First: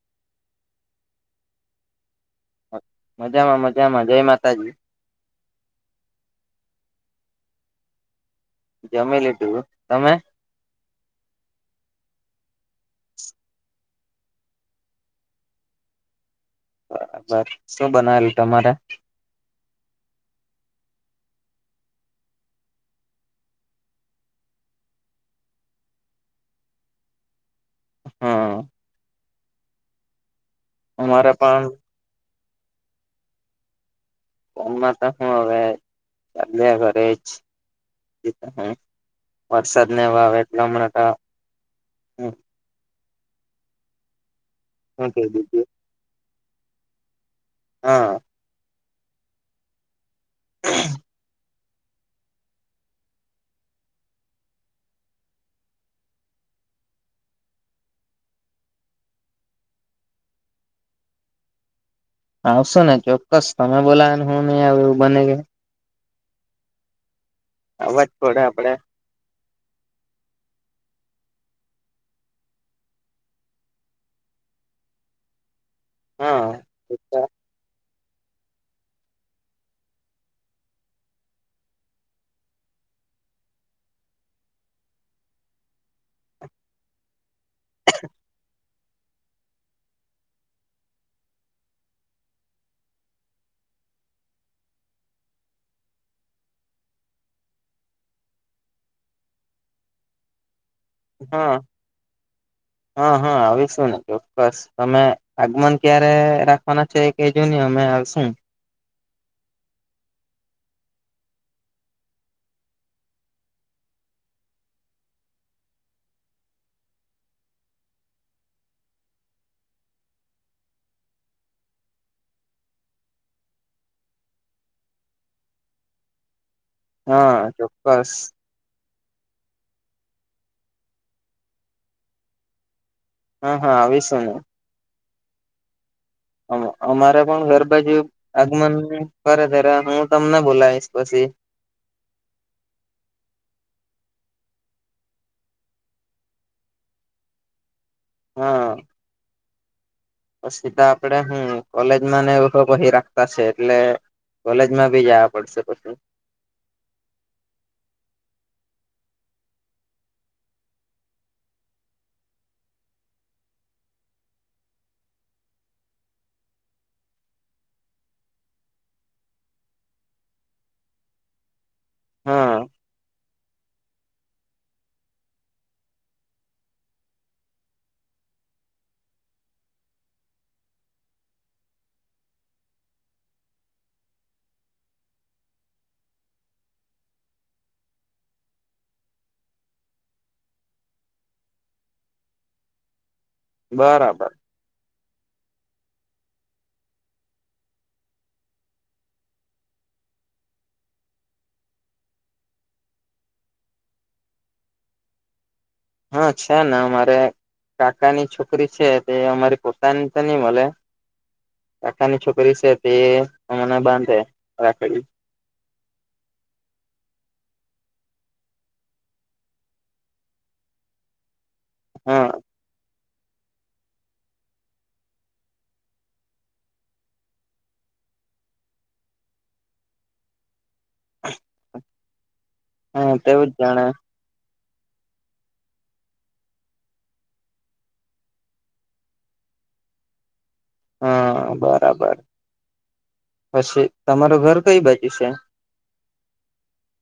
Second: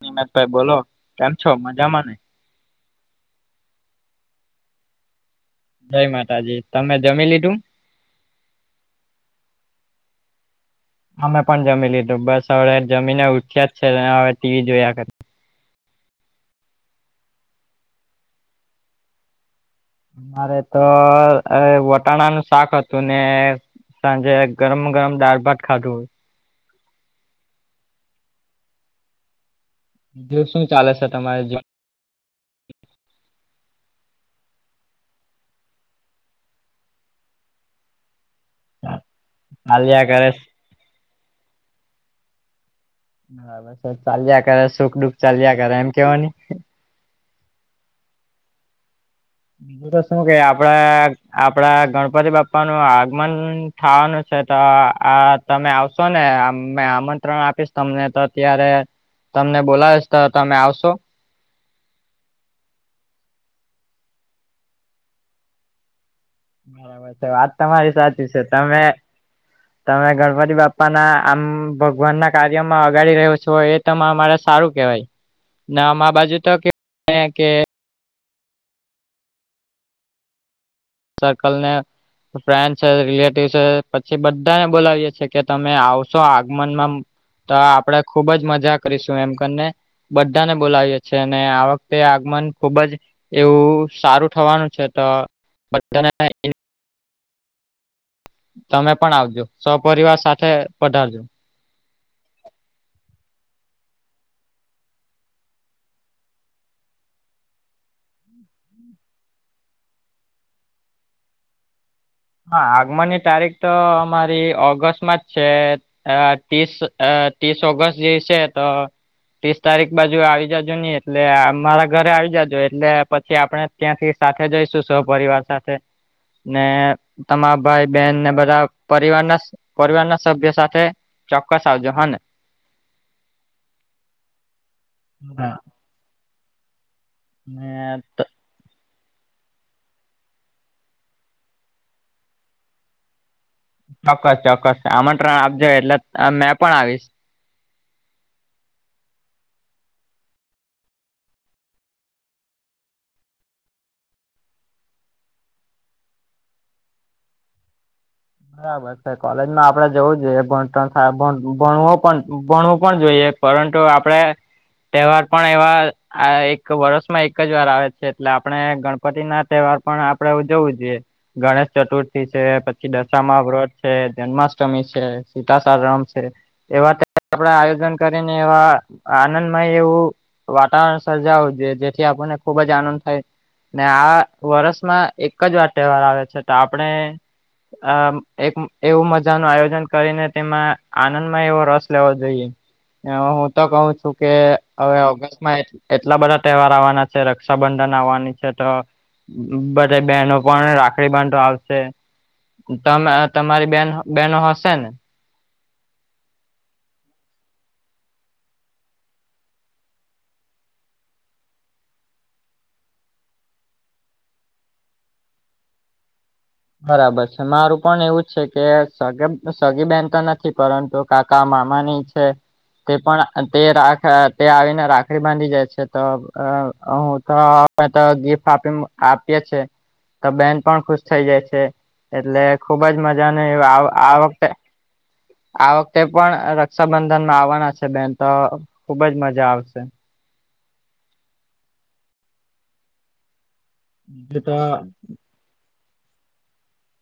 નિમતભાઈ બોલો કેમ છો મજામાં ને મજામાં મજામાં જય માતાજી જય માતાજી તમે જમી લીધું જમી લીધું તમે અમે પણ જમી લીધું બસ હવે જમીને ઉઠ્યા જ છે હવે ટીવી જોયા કર બરાબર શું બનાવેલું તમારે મારે તો વટાણા નું શાક હતું ને સાંજે ગરમ ગરમ દાળ ભાત ખાધું હમ દવ શું ચાલે છે અમારે તમારે જે પણ ફનમાં તો હું હવે ચાલ્યા ઘ જ વરસાદને ચાલ્યા કરે વાવે એટલે હમણાં બરાબર સર ચાલ્યા કરે સુખ શું દુઃખ કહી ચાલ્યા દીધું કરે એમ કેવો નહી હા એું તો શું કે આપડા આપડા ગણપતિ બાપા નું આગમન થવાનું છે તો આ તમે આવશો ને આમંત્રણ આપીશ તમને તો અત્યારે તમને બોલાવેશ તો તમે આવશો આવશો ને ચોક્કસ તમે બોલાને હું નહી આવ એવું બને ગય બરાબર છે વાત તમારી અવાજ સાચી છે પડે આપડે તમે તમે ગણપતિ બાપા ના આમ ભગવાન ના કાર્યમાં અગાડી રહ્યો છો એ ત અરે સારું કેવાય નામા બાજુ હા તો કે કે સરર્કલ ને ફ્રેન્ડ છે રિલેટિવ છે પછી બધાને બોલાવીએ છેએ કે તમે આવશો આગમનમાં તો આપડે ખુબ જ મજા કરીશું એમ કરીને બધાને બોલાવીએ છીએ અને આ વખતે આગમન ખુબ જ એવું સારું થવાનું છે તો બધાને તમે પણ આવજો સપરિવાર સાથે પધારજો હા હા હા આવી શું ને ચોક્કસ તમે આગમન ક્યારે રાખવાના છે એ ક જોય ને અમે આવશું હા આગમનની તારીખ તો અમારી ઓગસ્ટમાં જ છે આ ત્રીસ ત્રીસ ઓગસ્ટ જે છે તો ત્રીસ તારીખ બાજુ આવી જાજો નહી એટલે મારા ઘરે આવી જજો એટલે પછી આપણે ત્યાંથી સાથે જઈશું સૌપિવાર સાથે ને હા તમારા ભાઈ ચોક્કસ બહેન ને બધા પરિવારના પરિવારના સભ્ય સાથે ચોક્કસ આવજો હા ને. હા હા આવી શુંને. હ હા અમારે પણ ઘર બાજુ આગમન કતો તારે હું તમને બોલાવીશ પછી. ચોક્કસ ચોક્કસ આમત્રણ આપજો એટલે મેં પણ આવીશ. હા [inaudible] તો સીધા આપડે હમ કોલેજમાં ને એવ કહી રાખતા છે એટલે કોલેજમાં બી જવા પડશે પછી. બરાબર. કોલેજમાં આપણેે જવું જોઈએ ભણણાય ભણવું ભણવું પણ જોઈએ. પરંતુ આપડે તહેવાર પણ એવા આ એક વર્ષમાં એક જ વાર આવે છે એટલે આપણે ગણપતિ ના તહેવાર પણ આપડણે ઉજવવું જોઈએ. ગણેશ ચતુર્થી છે હા પછી દસ મા વ્રત છે જન્માષ્ટમી છે સીતાલા સાતમ છે. એવા આપડા આયોજન કરીને એવા આનંદમય એવું વાતાવરણ સર્જાવું જે જેથી આપણને ખુબ જ આનંદ થાય. ને આ વર્ષમાં એક જ વાર તહેવાર આવે છે તો આપણે આ એક એવું મજા નું આયોજન કરીને તેમાં આનંદમાં એવો રસ લેવો જોઈએ. એ હું તો કઉ છું બરાબર કે હવે ઓગસ્ટમાં એટલા બધા તહેવાર આવવાના છે રક્ષાબંધન આવવાની છે તો બધા બહેનો પણ રાખડી બાંધો આવશે. ત તમારી બેન બેનો હશે ને. હા છે ને મારે કાકાની છોકરી છે તે અમારી પોતાને તો નઈ મળે. કાકાની છોકરી છે તે મને બાંધે રાખડી. બરાબર છે મારું પણ એવું છે કે સગ સગી બેન તો નથી પરંતુ કાકા મામા ની છે. હા તે પણ તે રાખ તે આવીને રાખડી બાંધી જાય છે તો હું તો તો ગિફ્ટ આપી આપીએ છે તો બેન પણ ખુશ થઈ જાય છે એટલે ખુબ જ હા મજા તેવું જ જાણે આ વખતે આ વખતે પણ રક્ષાબંધનમાં આવવાના છે બેન તો ખુબ જ મજા આવશે. હા બરાબર પછી તમારું બીજું તો ઘર કઈ બાજુ છે.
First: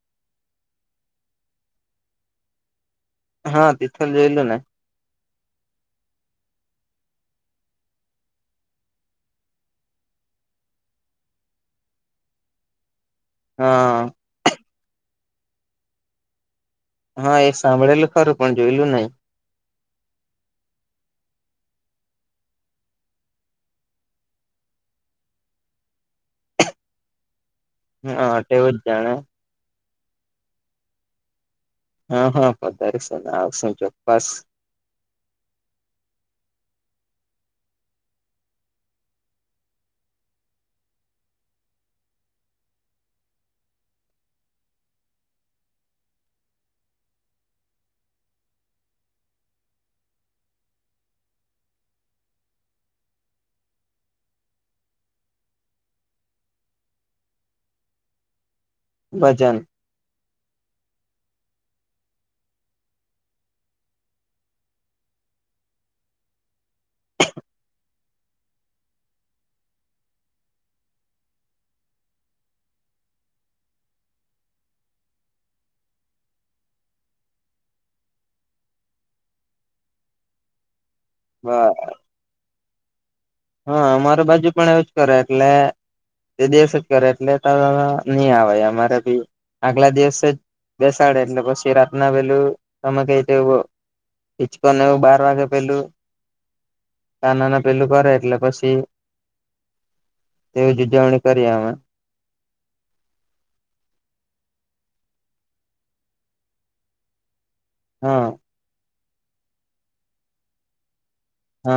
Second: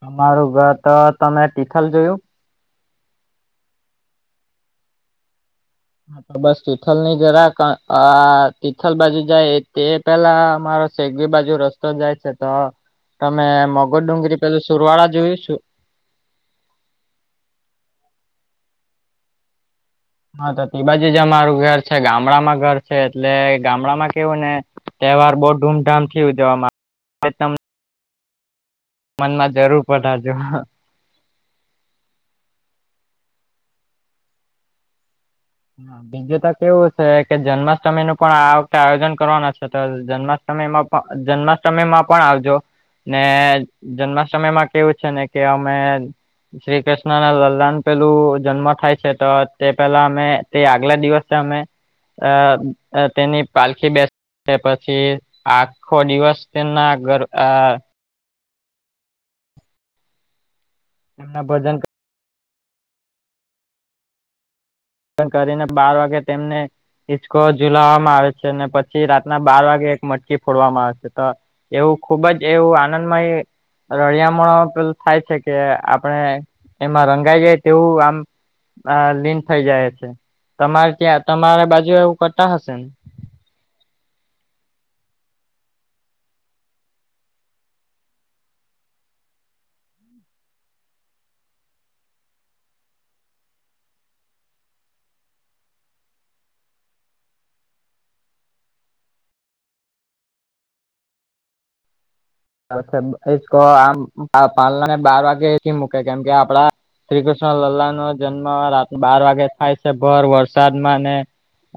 તમારું ઘર તો તમે તિથલ જોયું. હા તિથલ જોયલું ને. હા તો બસ તિથલ ની જરા તિથલ બાજુ જાય તે. પેલા મામારો શેગી બાજુ રસ્તો જાય છે તો તમે હા મગર ડુંગરી પેલું સુરવાળા જોયું. હા એ સાંભળેલું ખરું પણ જોયલું નહી. હા તો તે બાજુ જ અમારું ઘર છે ગામડામાં ઘર છે એટલે ગામડામાં કેવું ને તહેવાર બહુ ધૂમધામથી ઉજવવામાં આવે ત હા તેવું જ જાણે જરૂર પડ આજ હા હા વધારે છે આવ શું ચોક્સ બીજું તો કેવું છે કે જન્માષ્ટમી નું પણ આ વખતે આયોજન કરવાના છે તો જન્માષ્ટમ યમાં પણ જન્માષ્ટમીમાં પણ આવજો. ને જન્મ સમય માં કેવું છે ને કે અમે શ્રી કૃષ્ણ ના લલલાન પેલું જન્મ થાય છે તો તે પેલા અમે તે આગલા દિવસે અમે અ તેની પાલખી બેસ તે પછી આખો દિવસ તેના ઘર ભજન એમના ભજન કરીને બાર વાગે તેમને ચકો ઝુલાવવામાં આવે છે ને પછી રાતના બાર વાગે એક મટકી ફોડવામાં આવે છે, તો એવું ખુબ જ એવું આનંદમય રળિયામણો પે થાય છે, કે આપણે એમાં રંગાઈ જાય તેવું આમ આ લીન થઇ જાય છે, તમારે ત્યાં વા તમારા બાજુ એવું કરતા હશે ને હા અમાર બાજુ પણ એવું જ કરે એટલે તે દિવસ જ કરે એટલે નહી, આવે અમારે ભી આગલા દિવસે જ બેસાડે એટલે પછી રાતના પેલું તમે કઈ ચકોને એવું બાર વાગે પેલું ના નાના પેલું કરે એટલે પછી એવી ઉજવણી કરીએ અમે કો આમ પાલા ને બાર વાગેથી મૂકે કેમ કે આપડા શ્રી કૃષ્ણ લલ્લા નો હા જન્મ રાત બાર વાગે થાય છે, ભર વરસાદમાં ને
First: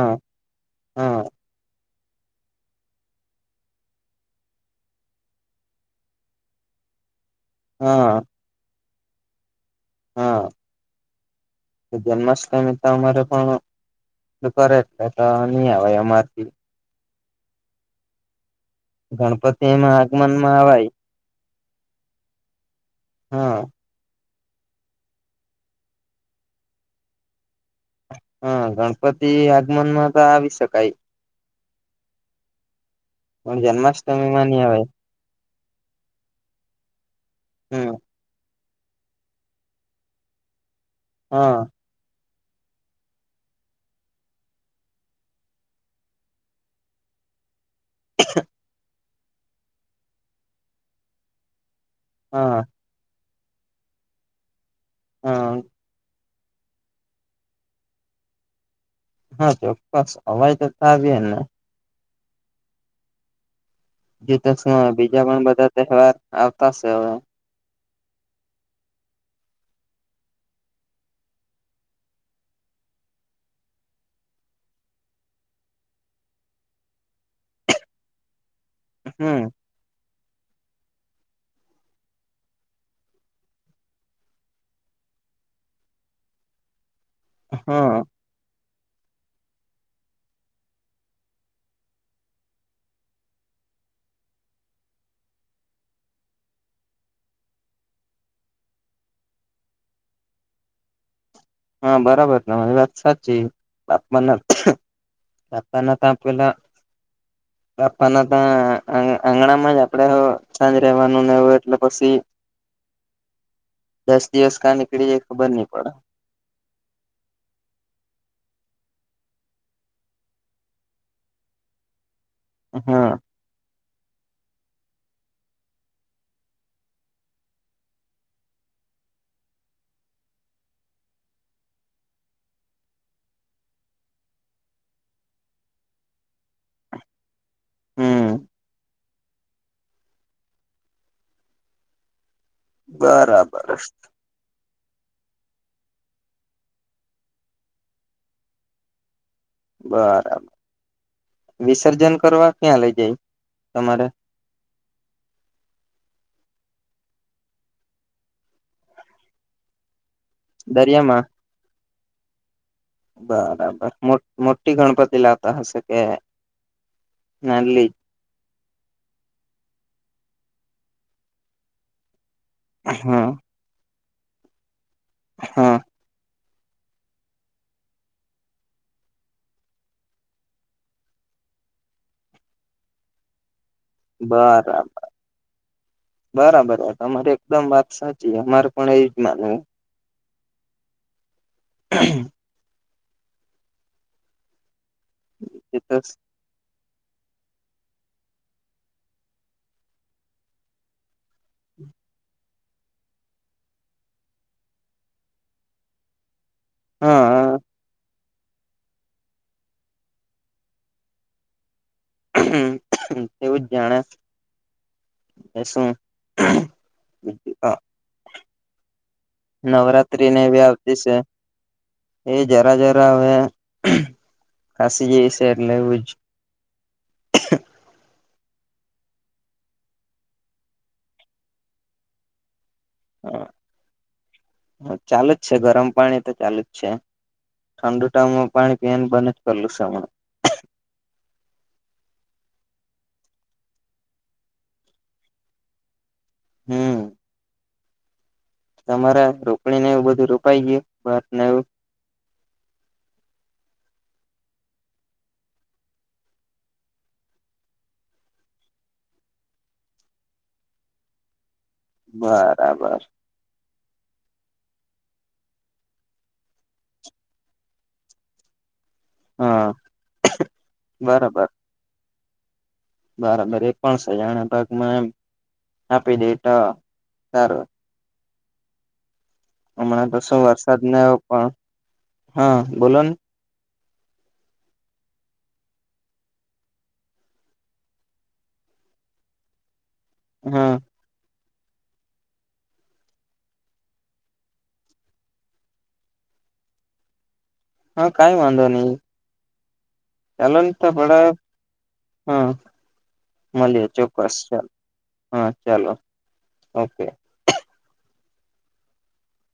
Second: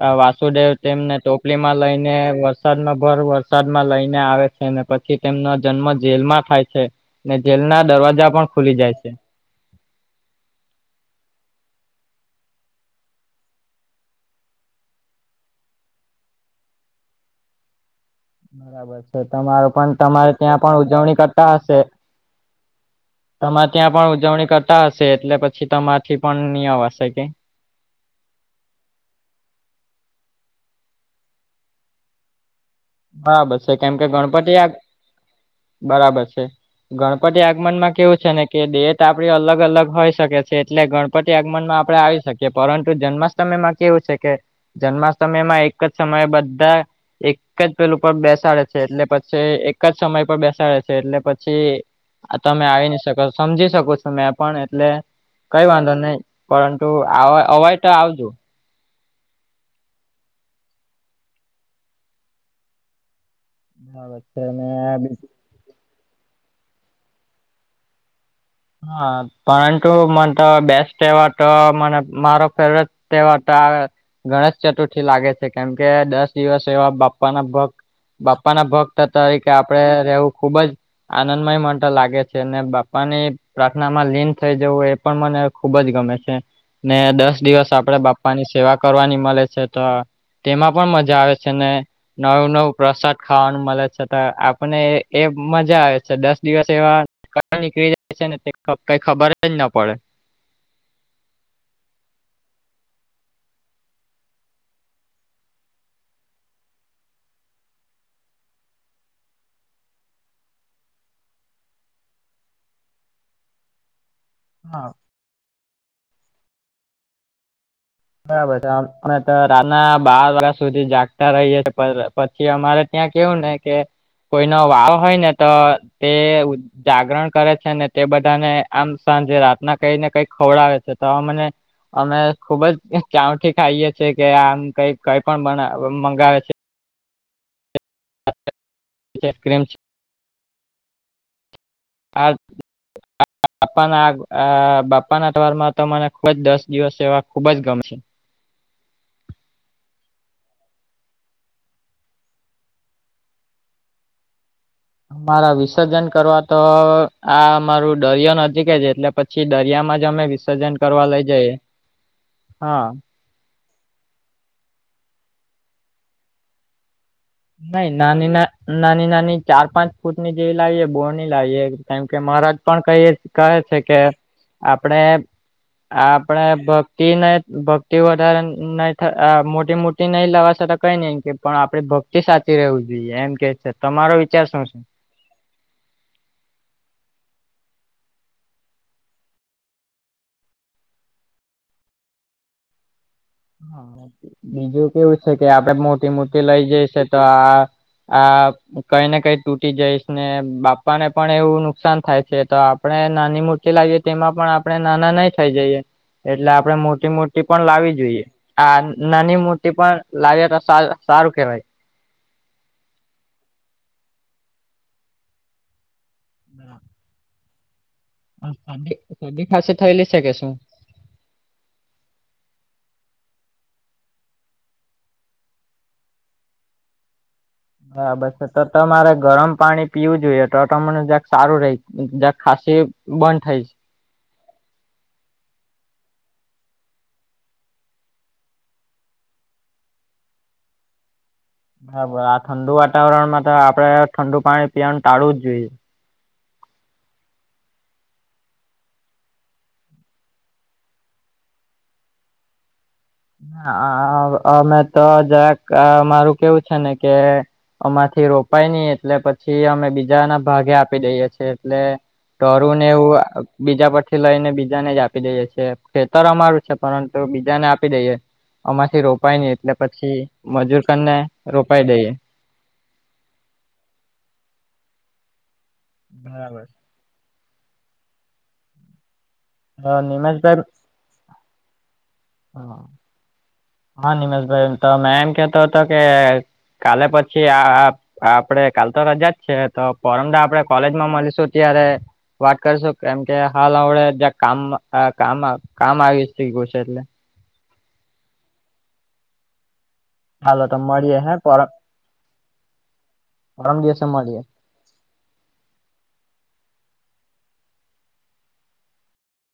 હ વા સુદેવ તેમને હા ટોપલીમાં લઈને વરસાદમાં ભર વરસાદમાં લઈને આવે છેને, પછી તેમનો જન્મ જેલમાં થાય છેને, જેલ ના હા દરવાજા પણ ખુલી જાય છે. હા [unintelligible] જન્માષ્ટમી તો અર પણણ કરે એટલે તો નહી, આવેય અમારથી બરાબર છે, ગણપતિ તમરુ પણ એમાં તમારે આગમનમાં ત્યાં પણ આવાય ઉજવણી કર હશે હા તમામાં ત્યાં પણ ઉજવણી કરતા હશે એટલે પછી તમાથી પણ નહી આવવાશે કે હા ગણપતિ આગમન માં તો આવી શકાય હા પણ બસ છે, કેમ કે જન્માષ્ટમી માં ગણપતિ ની આ અવાય બરાબર છે, ગણપતિ હમ આગમનમાં કેવું છે. ને કે ડેટ આપડી અલગ અલગ હોઈ શકે છે, એટલે ગણપતિ હા આગમનમાં આપ આપડણે આવી શકીએ પરંતુ જન્માષ્ટમી માં કેવું છે, કે જન્માષ્ટમી માં એક જ સમય બધા એક જ પેલું પર બેસાડે છે એટલે પછી એક જ સમય પર બેસાડે છે, એટલે પછી હા તમે આવી નઈ શકો સમજી શકો છો મેં પણ એટલે હા કઈ વાંધો નહી. પરંતુ અવાય તો આવજો હા ચોક્કસ હવાજ તો થાવ ને બરાબર છે અને બીજા પણ બધા તહેવાર આવતા છે, હવે હા પરંતુ મને તો બેસ્ટ એવા તો મને મારો ફેવટ તેવાતા ગણેશ ચતુર્થી લાગે છે કેમ કે દસ દિવસ એવા બાપ્પાના ભગ બાપા ના ભગ હમ તરીકે આપડે રહેવું ખુબ જ આનંદમય મ લાગે છે ને બાપાની પ્રાર્થનામાં લીન થઈ જવું એ પણ મને ખુબ જ ગમે છેને, દસ દિવસ આપડે હા બાપ પ્પા ની સેવા કરવાની મળે છે, તો તેમાં પણ મજા આવે છેને. નવું નવું પ્રસાદ ખાવાનું મળે છે તો આપને એ મજા આવે છે દસ દિવસ એવા નીકળી જાય છે ને કઈ ખબર જ ના પડે હા બરાબર તમારી વાત સાચી બાપમાના તતાના ત આપ પેલા [unintelligible] બાપાના ત આંગણા માં આપડે સાંજ રવાનું નેવું એટલે પછી. [unintelligible] દસ દિવસ કાં હા નીકળી એ ખબર નહી પડે બરાબર રાતના બાર વાગ્યા સુધી જાગતા રહીએ છીએ. પછી અમારે હા ત્યાં કેવું ને કે કોઈનો વાવ હોય ને તો તે જાગરણ કરે છે ને તે બધાને આમ સાંજે રાતના કઈ ને કઈ ખવડાવે છે તો આ મને અમે ખુબ જ ચઉઠ ખાઈએ છેીએ કે આમ કઈ કઈ પણ મંગાવે છે હમ એ ક્ર્રીમ છે આ બરાબર આપ આગ [unintelligible] આ બાપ્પા ના અઠવાર માં તો મને ખુબ જ દસ દિવસ એવા ખુબ જ ગમશે બરાબર વિસર્જન કરવા ક્યાં લઇ જાય તમારે અમારા વિસર્જન કરવા તો આ અમારું દરિ ન કે છે એટલે પછી દરિયામાં જ અમે સજ કરવા લઇ દરિયામાં જઈ હા બરાબર મોટી ગણપતિ લાવતા હશે કે નાલી નાહી નાની ના નાની નાની ચાર પાંચ ફૂટ ની જે લાવીએ બોની લાવીએ કેમ કે મારા પણ કહી હા કહે છે કે આપણે હા આપડે ભક્તિ ન ભક્તિ વધારે નહી મોટી મોટી ભ નહીં લવા છતા કઈ નહીમ કે પણ આપણે ભક્તિ સાચી રહેવું જોઈએ એમ કે તમારો વિચાર શું છે બરાબર બરાબર હ તમારે એકદમ વાત સાચી અમારે પણ એજ માન હમ [inaudible] હા બીજું કેવું છે કે આપડે એ તો મોટી મોટી લઈ જઈશે તો આ આ કઈ ને કઈ તૂટી જઈશ ને બાપાને પણ એવું નુકસાન થાય છે તો આપણે નાની મૂર્તિ લાવીએ તેમાં પણ આપણે નાના નહી થઈ જઈએ એટલે આપણે મોટી મોટી હા પણ લાવી જોઈએ આ નાની મૂર્તિ પણ લાવી તો સારું કહેવાય હ એવું જ જાણે શું હ [inaudible] હ તને નવરાત્રી ને વ્યાવતિ છે એ જરા જરા હવે ખસી જઈ છે એટલે એવું જ બરાબર છે તો તમારે ગરમ પાણી પીવું જોઈએ તો તમને જ્યાક સારું રહી જક ખાસી બંધ થાય છે હ ચાલુ જ છે ગરમ પાણી તો ચાલુ જ છે ઠંડુ ટાઈમમાં પાણી પીવા ની બંધ જ પડલ શ બરાબર આ ઠંડુ વાતાવરણમાં તો આપડે ઠંડુ પાણી પીવાનું ટાળું જ જોઈએ હમ તમારા રોકણીને એવું બધું રોપાઈ ગયું બત ને એવું હ અમે તો જરાક મારું કેવું છે ને કે અમાંથી રોપાય નઈ એટલે પછી અમે બીજા ના ભાગે આપી દઈએ છ છે એટલે ટોરુને બરાબર એવું બીજા પરથી લઈને બીજાને જ આપી દેએે છીએ ખેતર અમારું છે પરંતુ બીજાને આપ ી દઈએ આમાંથી રોપાય નહી હા એટલે પછી મજૂર કરીને બરાબર રોપાઈ દઈએ બરાબર એક પણ સજાના ભાગમાં એમ આપી બરાબર દેટા સારું અ હમણાં તો શું નિમેશભાઈ વરસાદને પણ હા બોલો ને હા નિમશભાઈ તો મે એમ કેતો હતો કે કાલે પછી આ આપડે કાલ તો રા જ છે તો ફોરમડા આપડે હા કોલેજમાં મળીશું ત્યારે વાત કરશો કેમ કે હાલ હડે જ્યાં કામ કામ કામ આવી ગ છે એટલે હા કઈ વાંધો નહી ચાલો હાલો ને તો મળીએ પડા હે પરમ હમ પરમ મળીએ દિવસે ચોક્કસ મળીએ ચાલ હા ચાલો ઓકે